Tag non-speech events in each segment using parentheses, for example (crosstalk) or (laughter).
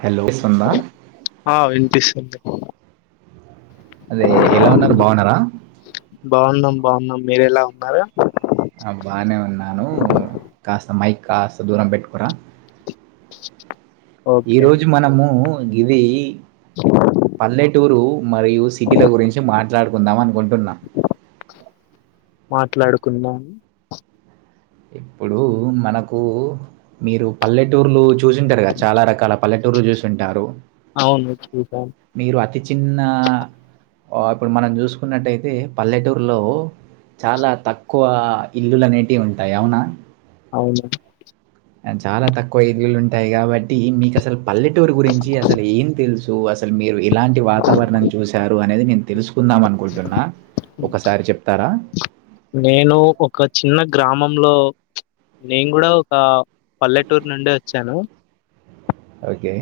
Hello వినిపిస్తుంద ఎందుకు అదే ఎలా ఉన్నారు బాగున్నారా బాగున్నం మీరే లా ఉన్నారు ఆ బానే ఉన్నాను కాస్త మైక్ కాస్త దూరం పెట్టుకురా ఈ ఓకే రోజు మనము గిది పల్లెటూరు మరియు సిటీల గురించి మాట్లాడుకుందాం అనుకుంటున్నా మాట్లాడుకున్నాం ఇప్పుడు మనకు మీరు పల్లెటూర్లు చూసింటారు. కదా చాలా రకాల పల్లెటూరు రు చేసింట్రు అవును చూద్దాం ప్రతి చిన్న ఇప్పుడు మనం చూసుకున్నట్టయితే పల్లెటూరులో చాలా తక్కువ ఇల్లుల అనేటివి ఉంటాయి. అవునా అవును చాలా తక్కువ ఇల్లులు ఉంటాయి కాబట్టి, మీకు అసలు పల్లెటూరు గురించి అసలు ఏం తెలుసు. అసలు మీరు ఎలాంటి వాతావరణం చూసారు. అనేది నేను తెలుసుకుందాం అనుకుంటున్నా. ఒకసారి చెప్తారా నేను ఒక చిన్న గ్ర గ్రామంలో నేను కూడా ఒక పల్లెటూరు నుండే వచ్చాను ఓకే.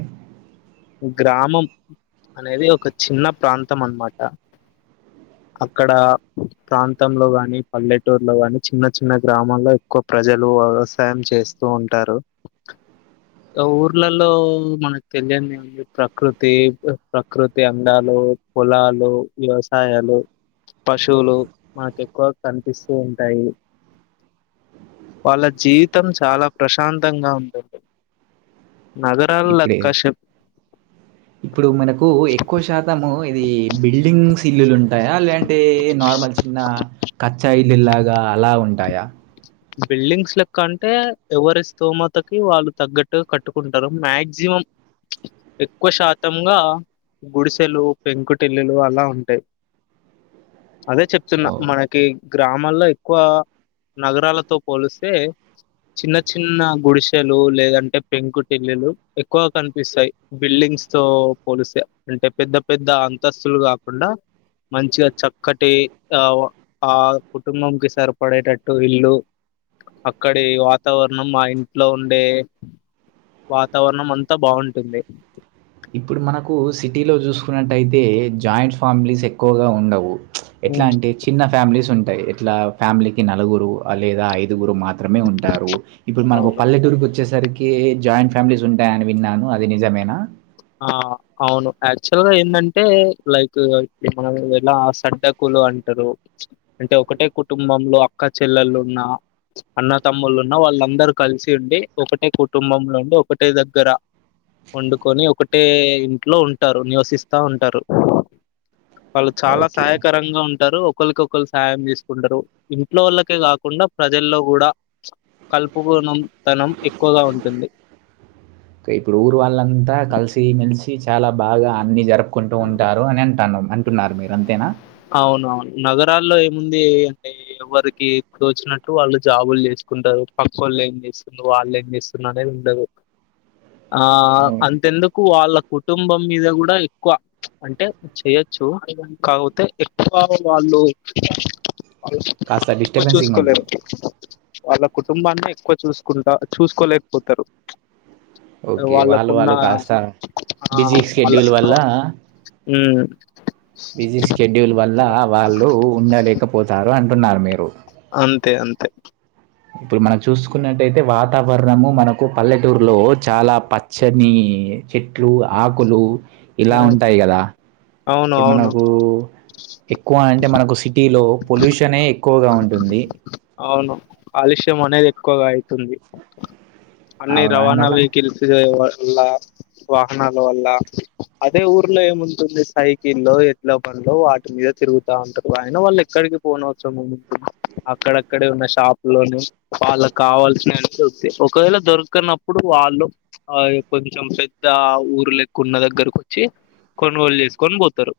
గ్రామం అనేది ఒక చిన్న ప్రాంతం అనమాట. అక్కడ ప్రాంతంలో కాన్ మీ పల్లెటూరులో కాని చిన్న చిన్న గ్రామాల్లో, ఎక్కువ ప్రజలు వ్యవసాయం చేస్తూ ఉంటారు. ఊర్లలో మనకు తెలియని ఏముంది ప్రకృతి ప్రకృతి అందాలు పొలాలు, వ్యవసాయాలు. పశువులు మాకు ఎక్కువ కనిపిస్తూ ఉంటాయి. వాళ్ళ జీవితం చాలా ప్రశాంతంగా ఉం నగరాల ఇప్పుడే క్కశ ఇప్పుడు మనకు ఎక్కువ శాతము ఇది బిల్డింగ్స్ ఇల్లులు ఉంటాయా లేంటి అయితే నార్మల్ చిన్న కచ్చాయిల్లులాగా అలా ఉంటాయా బిల్డింగ్స్ లా కంటే ఎవరి స్థోమతకి వాళ్ళు తగ్గట్టుగా కట్టుకుంటారు మ్యాగ్జిన్ ఎక్కువ శాతంగా గుడిసెలు, పెంకుటిల్లులు అలా ఉంటాయి. అదే చెప్తున్నా ఓహ్! మనకి గ్రామాల్లో ఎక్కువ నగరాలతో పోలిస్తే చిన్న చిన్న గుడిసెలు లేదంటే, పెంకు టిల్లులు ఎక్కువ కనిపిస్తాయి బిల్డింగ్ స్ తో పోలిసే అంటే పెద్ద పెద్ద అంతస్తులు కాకుం మంచిగా చక్కటి ఆ ఆ కుటుంబం కి సరిపడేటట్టు ఇల్లు అక్కడి వాతావరణం మా ఇంట్లో ఉండే వాతావరణం అంతా బాగుంటుంది. ఇప్పుడు మనకు సిటీలో చూసుకున్నట్టయితే, జాయింట్ ఫ్యామిలీస్ ఎక్కువగా ఉండవు. ఎట్లా ఉమ్ అంటే చిన్న ఫ్యామిలీస్ ఉంటాయి. ఎట్లా ఫ్యామిలీకి నలుగురు లేదా ఐదుగురు మాత్ మాత్రమే ఉంటారు. ఇప్పుడు మనకు అవును పల్లెటూరుకి వచ్చేసరికి జాయింట్ ఫ్యామిలీస్ ఉంటాయ అని విన్నాను. అది నిజమేనా. ఆ అవును యాక్చువల్ గా ఏంటంటే లైక్ మనం ఎలా సడ్డకులు అంటరు అంటే ఒకటే కుటుంబంలో అక్క చెల్లెలు ఉన్న అన్న తమ్ములు ఉన్న వాళ్ళందరు కలిసి ఉండి ఒకటే కుటుంబంలో ఉండి ఒకటే దగ్గర వండుకొని ఒకటే ఇంట్లో ఉంటారు. నివసిస్తా ఉంటారు. వాళ్ళు చాలా ఓకే. సహాయకరంగా ఉంటరు. ఒకలికికొకలు సాయం చేసుకుంటరు. ఇంట్లో వాళ్ళకే కాకుండా ప్రజల్లో కూడా కలుపుకొన్నాం ఇప్పుడు ఊర్ వాళ్ంతా కలిసి మెలిసి చాలా బాగా అన్ని జరుపుకుంటూ ఉంటారు. అని అంటాను అంటున్నారు. మీరు అంతేనా. అవునవును నగరాల్లో ఏముంది. అంటే ఎవరికి తోచినట్టు వాళ్ళు జాబులు చేసుకుంటారు. పక్కోళ్ళు ఏం చేస్తుంది వాళ్ళు ఏం చేస్తుంది అనేది ఉండదు. అ ఆ అంతెందుకు వాళ్ళక్ కుటుంబం మీద కూడా ఎక్కువ అంటే చెయొచ్చు కాకపో అయితె ఎక్కువ వాళ్ళు కాస్త వాళ్ళన్ని ఎక్కువ డిస్టర్బెన్సింగుంది. చూసుకోలేరు వాళ్ళ కుటుంబాన్ని ఎక్కువ చూసుకుంటా చూసుకోలేకపోతారు ఓకే. వాళ్ళు వాళ్ళకున్న వాళ్ళు కాస్త ఆ బిజీ షెడ్యూల్ వాళ్ళకున్న వల్ల హ్మ్మ్ బిజీ షెడ్యూల్ వల్ల వాళ్ళు ఉండలేకపోతారు అంటున్నారు మీరు అంతే అంతే ఇప్పుడు మనం చూసుకున్నట్టయితే వాతావరణము మనకు పల్లెటూరులో చాలా పచ్చని చెట్లు ఆకులు ఇలా ఉమ్ ఉంటాయి కదా అవును ఇప్పుడు అవును మనకు ఎక్కువ అంటే మనకు సిటీలో పొల్యూషన్ ఏ అవును అలిష్ మనేది ఎక్కువగా అయితుంది అన్ని అవునా అండి రవాణా అలా వెహికల్స్ వల్ల వాహనాల వల్ల అదే ఊర్లో ఏముంటుంది సైకిల్ల్లో ఎడ్లబండ్లో వాటి మీద తిరుగుతా ఉంటారు ఆయన వాళ్ళు ఎక్కడ పోనో అక్కడక్కడే ఉన్న షాపు లోనే వాళ్ళకి కావాల్సిన దొరుకుతాయి ఒకవేళ దొరుకనప్పుడు వాళ్ళు ఆ కొంచెం పెద్ద ఊరు లెక్క ఉన్న దగ్గరకు వచ్చి కొనుగోలు చేసుకొని పోతారు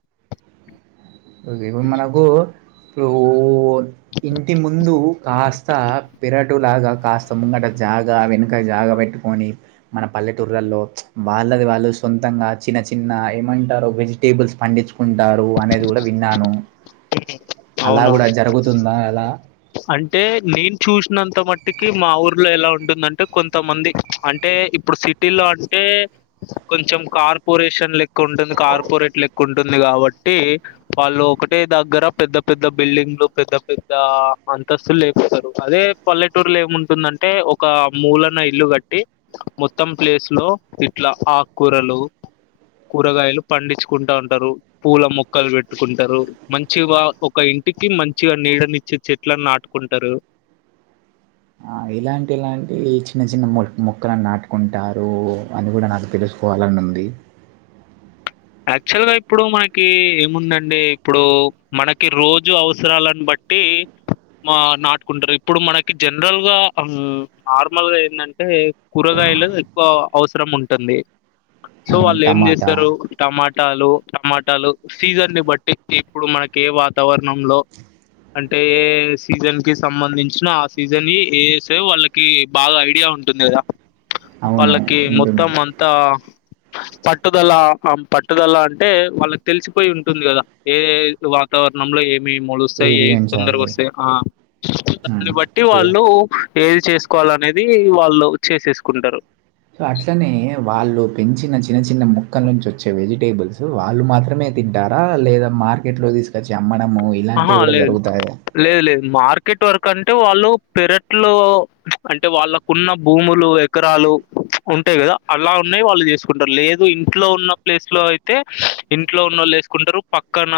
ఓకే ఇప్పుడు మనకు ఇప్పుడు ఇంటి ముందు కాస్త పెిరటు లాగా కాస్త ముంగట జాగా వెనుక జాగ పెట్టుకొని మన పల్లెటూర్లలో వాళ్ళది వాళ్ళు సొంతంగా చిన్న చిన్న ఏమంటారు వెజిటేబుల్స్ పండించుకుంట ఉంటారు అనేది కూడా విన్నాను అలా అవునా కూడా జరుగుతుందా అలా అంటే నేను చూసినంత మట్టుకి మా ఊర్లో ఎలా ఉంటుందంటే కొంతమంది అంటే ఇప్పుడు సిటీ లో అంటే కొంచెం కార్పొరేషన్ లెక్క ఉంటుంది కార్పొరేట్ లెక్క ఉంటుంది కాబట్టి వాళ్ళు ఒకటే దగ్గర పెద్ద పెద్ద బిల్డింగ్లు పెద్ద పెద్ద అంతస్తులు లేపోతారు అదే పల్లెటూరులో ఏముంటుందంటే ఒక మూలన ఇల్లు కట్టి మొత్తం ప్లేస్ లో ఇట్లా ఆకుకూరలు కూరగాయలు పండించుకుంటా ఉంటారు పూల మొక్కలు పెట్టుకుంటారు మంచిగా ఒక ఇంటికి మంచిగా నీడనిచ్చే చెట్లను నాటుకుంటారు ఆ ఇలాంటిలాంటి చిన్న చిన్న మొక్కలను నాటుకుంటారు అని కూడా నాకు తెలుసు పోవాలని ఉంది యాక్చువల్ గా ఇప్పుడు మనకి ఏముందండి ఇప్పుడు మనకి రోజు అవసరాలను బట్టి టీ మా నాటుకుంటారు ఇప్పుడు మనకి జనరల్ గా నార్మల్ గా ఎందంటే కూరగాయలు ఎక్కువ అవసరం ఉంటుంది సో అవును, వాళ్ళు ఏం టమాటా చేస్తారు టమాటాలు టమాటాలు సీజన్ ని బట్టి ఇప్పుడు మనకి ఏ వాతావరణంలో అంటే సీజన్ కి సంబంధించిన ఆ సీజన్ ఏ చేసే వాళ్ళకి బాగా ఐడియా ఉంటుంది కదా అవును వాళ్ళకి ఉంటుంది మొత్తం అంతా పట్టుదల ఆ పట్టుదల అంటే వాళ్ళకి తెలిసిపోయి ఉంటుంది కదా ఏ వాతావరణంలో ఏ మీ మొలుస్తాయి ఏ ఏది తొందరగా పెంచాలి వస్తాయి ఆ దాన్ని బట్టి చూడ వాళ్ళు ఏది చేసుకోవాల అనేది వాళ్ళు చేసేసుకుంటారు సో అట్లనే వాళ్ళు పెంచిన చిన్న చిన్న ముక్కల నుంచి వచ్చే వెజిటేబుల్స్ వాళ్ళు మాత్రమే తింటారా లేదా మార్కెట్ లో తీసుకొచ్చి అమ్మడము ఇలాంటివి ఆహా కూడా లేదు జరుగుతాయా లేదు లేదు మార్కెట్ వర్క్ అంటే వాళ్ళు పెరట్లు అంటే వాళ్ళకున్న భూములు ఎకరాలు ఉంటాయి గదా అలా ఉన్నాయి వాళ్ళు చేసుకుంటారు లేదు ఇంట్లో ఉన్న ప్లేస్ లో అయితే ఇంట్లో ఉన్నళ్ళుేసుకుంటారు పక్కన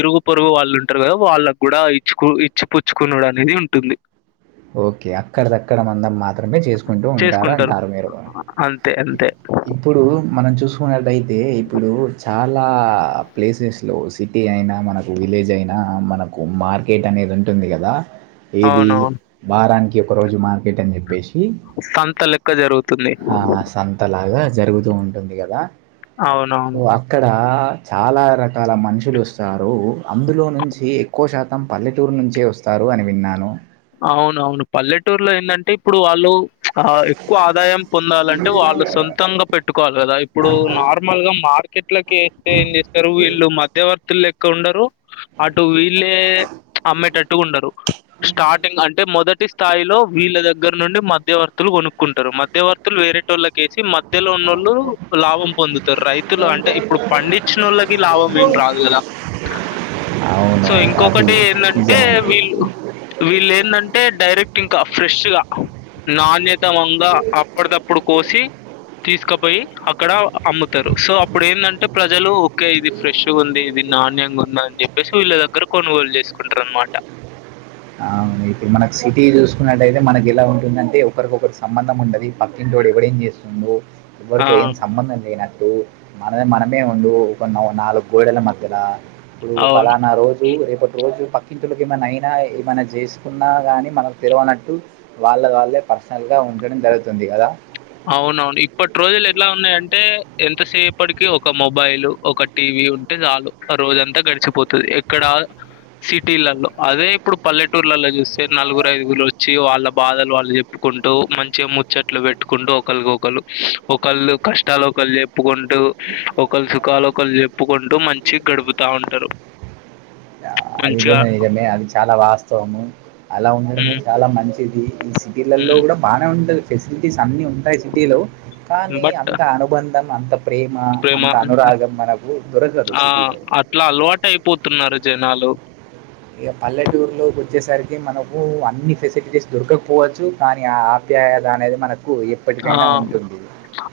ఇరుగు పొరుగు వాళ్ళుంటారు వాళ్ళకు కూడా ఇచ్చుకు ఇచ్చి పుచ్చుకునుడు అనేది ఉంటుంది ఓకే అక్కడ దక్కడ మంధం మాత్రమే చేసుకుంటూ ఉంటారు చేసుకుంటారు అంటారు మీరు అంతే అంతే ఇప్పుడు మనం చూసుకున్నట్టయితే ఇప్పుడు చాలా చాలా ప్లేసెస్ లో సిటీ అయినా మనకు విలేజ్ అయినా మనకు మార్కెట్ అనేది ఉంటే ఉంటుంది కదా ఏది అవునవును వారానికి ఒక రోజు మార్కెట్ అని చెప్పేశి సంత లెక్క జరుగుతుంది హ సంత లాగా జరుగుతూ ఉంటుంది గదా అవునవును హు అక్కడా చాలా రకాల మనుషులు వస్తారు. అందులో నుంచి ఎక్కువ శాతం పల్లెటూరు నుంచే వస్తా రు అని విన్నాను. అవునవును పల్లెటూరులో ఏందంటే ఇప్పుడు వాళ్ళు ఆ ఎక్కువ ఆదాయం పొందాలంటే వాళ్ళు సొంతంగా పెట్టుకోవాలి కదా ఇప్పుడు నార్మల్ గా మా మార్కెట్లకి ఎత్తే ఏం చేత్తరు వీళ్ళు మధ్యవర్తులు లె క్క ఉండరు అటు వీళ్ళే అమ్మేటట్టుగా ఉండరు. స్టార్టింగ్ అంటే మొదటి స్థాయిలో వీళ్ళ దగ్గర నుండి మధ్యవర్తులు కొనుక్కుంటారు మధ్యవర్తులు వేరేటోళ్లకీ కేసి మధ్యలో ఉన్నోళ్ళు లాభం పొందుతారు రైతులు అంటే ఇప్పుడు పండించిన వాళ్ళకి లాభం ఏం రాదు గదా. (inaudible) సో అది ఇంకొకటి ఏందంటే నిజమే. వీళ్ళు వీళ్ళు ఏందంటే డైరెక్ట్ ఇంకా ఫ్రెష్ గా నాణ్య ఉత్తమంగా అప్పటిదప్పుడు కోసి తీసుక ర్కెట్ పోయి అక్కడ అమ్ముతరు. సో అప్పుడు ఏందంటే ప్రజలు ఓకే ఇది ఫ్రెష్‌గుంది, ఇది నాణ్యంగా ఉం దని చెప్పేసి వీళ్ళ దగ్గర కొనుగోలు చేసుకుంటరు అనమాట. అవును ఇప్పుడు మనకి సిటీ చూసుకున్నటయితే మనకి ఎలా ఉంటుందంటే ఒకరికొకరు సంబంధం ఉండది. పక్కింటోడు ఎవడు ఏం చేస్తుండు ఆ! ఎవరితో ఏం సంబంధం లేన ట్టు మనది మనమే ఉండూ ఒక నా నాలుగు గోడల మధ్యల ఇప్పుడు అవును. ఫలానా రోజు రేపటి రోజు పక్కింటోళ్ళకి ఏమైన్నా అయినా ఏమన్నా చేసుకున్నా కానీ మనకు తెలువనట్టు వాళ్ళ వాళ్ళే పర్సనల్‌గా ఉండడం జరుగుతుంది కదా. అవునవును ఇప్పటి రోజులు ఎట్లా ఉన్నాయంటే ఎంతసేపటికి ఒక మొబైల్ ఒక టి వి ఉంటే చాలు ఆ రోజంతా గడిచిపోతది ఎక్కడా సిటీలల్లో అదే ఇప్పుడు పల్లెటూర్లలో చూస్తే నలుగురు ఐదుగురు వచ్చి వాళ్ళ బాధలు వాళ్ళు చెప్పు కుంటూ మంచిగా ముచ్చట్లు పె ట్టుకుంటూ ఒకళ్ళకి ఒకళ్ళు ఒకళ్ళు కష్టాలు ఒకళ్ళు చెప్పుకుంటూ ఒకళ్ళు సుఖాలు ఒకళ్ళు చెప్పుకుంటూ మంచిగా గడుపుతా ఉంటరు. అది కూడా నిజమే. అది చాలా వాస్తవము. అలా ఉండడమే హ్మ్. చాలా మంచిది. ఈ సిటీలలో హ్మ్. కూడా బానే ఉంటంది ఫెసిలిటీస్ అన్ని ఉంటయి సిటీలో కానీ బట్ అంత అనుబంధం ప్రేమ ప్రేమ అంత అనురాగం మనకు దొరకదు ఆ సిటీలో అట్లా అలవాటు అయిపోతున్నారు జనాలు. ఇగా పల్లెటూరులోకి వచ్చేసరికి మనకు అన్ని ఫెసిలిటీస్ దొరకకపోవచ్చు కానీ ఆ ప్యాయత అనేది మన ఆ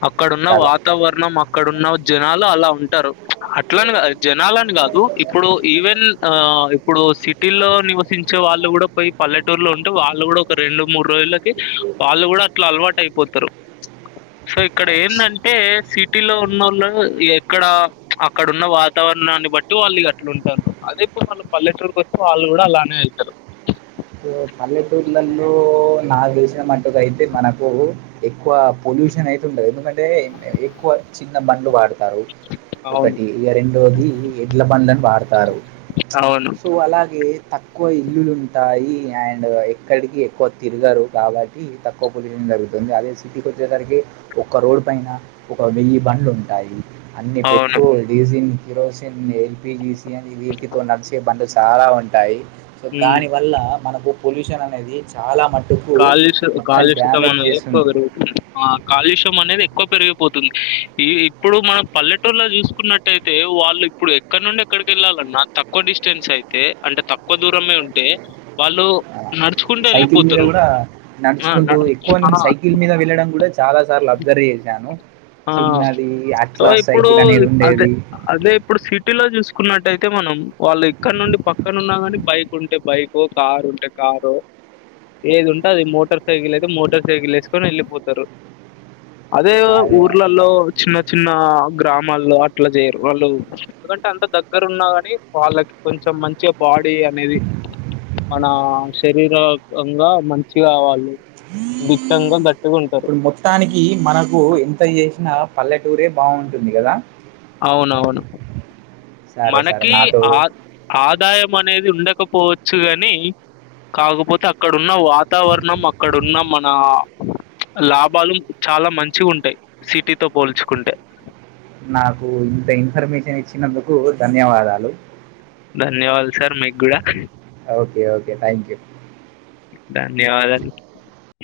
అక్కడున్న కదా వాతావరణం అక్కడున్న జనాలు అలా ఉంటరు. అట్లాని కా జనాలని కాదు ఇప్పుడు ఈవెన్ ఆ ఇప్పుడు సిటీలో నివసించే వాళ్ళు కూడా పోయి పల్లెటూరులో ఉంటే వాళ్ళు కూడా ఒక రెండు మూడు రోజులకి వాళ్ళు కూడా అట్లా అలవాటు అయిపో సో ఇక్కడ ఏందంటే సిటీలో ఉన్నోళ్లు ఎక్కడ అక్కడ ఉన్న వాతావరణాన్ని బట్టి వాళ్ళు ఇగ అట్లుంటరు. అదే ఇప్పుడు వాళ్ళు పల్లెటూరుకి వచ్చి వాళ్ళుకూడా అలానే అయితరు. సో పల్లెటూర్లలో నాకు తెలిసిన మటుకు అయితే మనకు ఎక్కువ పొ పొల్యూషన్ అయితుండదు. ఎందుకంటే ఎక్కువ చిన్న బండ్లు వాడ తారు అవును. ఒకటి ఇగ రెండోది ఎడ్లబండ్లని వాడతారు. అవును. సో అలాగే తక్కువ ఇల్లులుం టాయి అండ్ ఎక్కడికి ఎక్కువ తిరుగరు కాబట్టి తక్కువ పొల్యూషన్ జరుగుతుంది. అదే సిటీకొ చ్చేసరికి ఒక్క రోడ్ పైన ఒక వెయ్యి బండ్లు ఉంటాయి. అన్ని అవును. పెట్రోల్, డీజిల్ కిరోసిన్, ఎల్పిజీసి అని వీటితోని నడిచే బండ్లు చాలా ఉంటాయి సో హ్మ్. దాని వల్ల మనకు పొల్యూషన్ అనేది చాలా మ కాలుష్య కాలుష్యతం అనేది ఎక్కువ చేస్తుంది పెరుగుతుంది ఆ కాలుష్యం అనేది ఎ క్కువ పెరిగిపోతుంది ఈ ఇప్పుడు మనం పల్లెటూర్లో చూసుకున్నట్టయితే వాళ్ళు ఇప్పుడు ఎక్కడ నుండి ఎక్కడికి ఎళ్ళాలన్నా తక్కువ డిస్టెన్స్ అయితే అంటే తక్కువ దూరమే ఉంటే వాళ్ళు నడుచుకుంట ఎళ్ళిపోతారు ఆ నడుచుకుంటూ ఎక్కువ నేను సైకిల్ మీద వెళ్ళడం కూడా చాలా సార్లు అబ్జర్వ్ చేశాను ఆ చిన్నది సో అట్లా ఇప్పుడు సైకిల్ అనేది అదే ఉండేది అదే ఇప్పుడు సిటీలో చూసుకు న్నట్టయితే మనం వాళ్ళు ఇక్కడ నుండి పక్కన ఉన్నా కానీ బైక్ ఉంటే బైకొ కార్ ఉంటే కారొ ఏది ఉంటే అది మోటార్ సైకిల్ అయితే మోటార్ సైకిల్ ఎసుకొని వెళ్ళిపోతారు అదే ఊర్లల్లో చిన్న చిన్ న్న గ్రామాల్లో అట్లా చేయరు వాళ్ళు ఎందుకంటే అంత దగ్గర ఉన్నా కాని వాళ్ళకి కొంచెం మంచిగ బాడీ అనేది మన శరీరకంగా మంచిగా వాళ్ళు దిట్టంగా గట్టిగా ఉంటారు ఇప్పుడు మొత్తానికి మనకు ఎంత చే నా పల్లెటూరే బాగుంటుంది గదా అవునవును సరే సరే మనకి నాతో ఆ ఆదాయం అనేది ఉండకపోవచ్చు గని కాకపోతే అక్కడు ఉన్న వాతావరణం అక్కడున్న మ ఆ ప్చ్ లాభాలు చాలా మంచిగుంటాయి సిటీతో పోల్చుకుంటే నాకు ఇంత ఇన్ఫర్మేషన్ ఇచ్చినందుకు ధన్యవాదాలు ధన్యవాదాలు సార్ మీగూడా ఓకే ఓకే థ్యాంక్ యూ ధన్యవాదాలు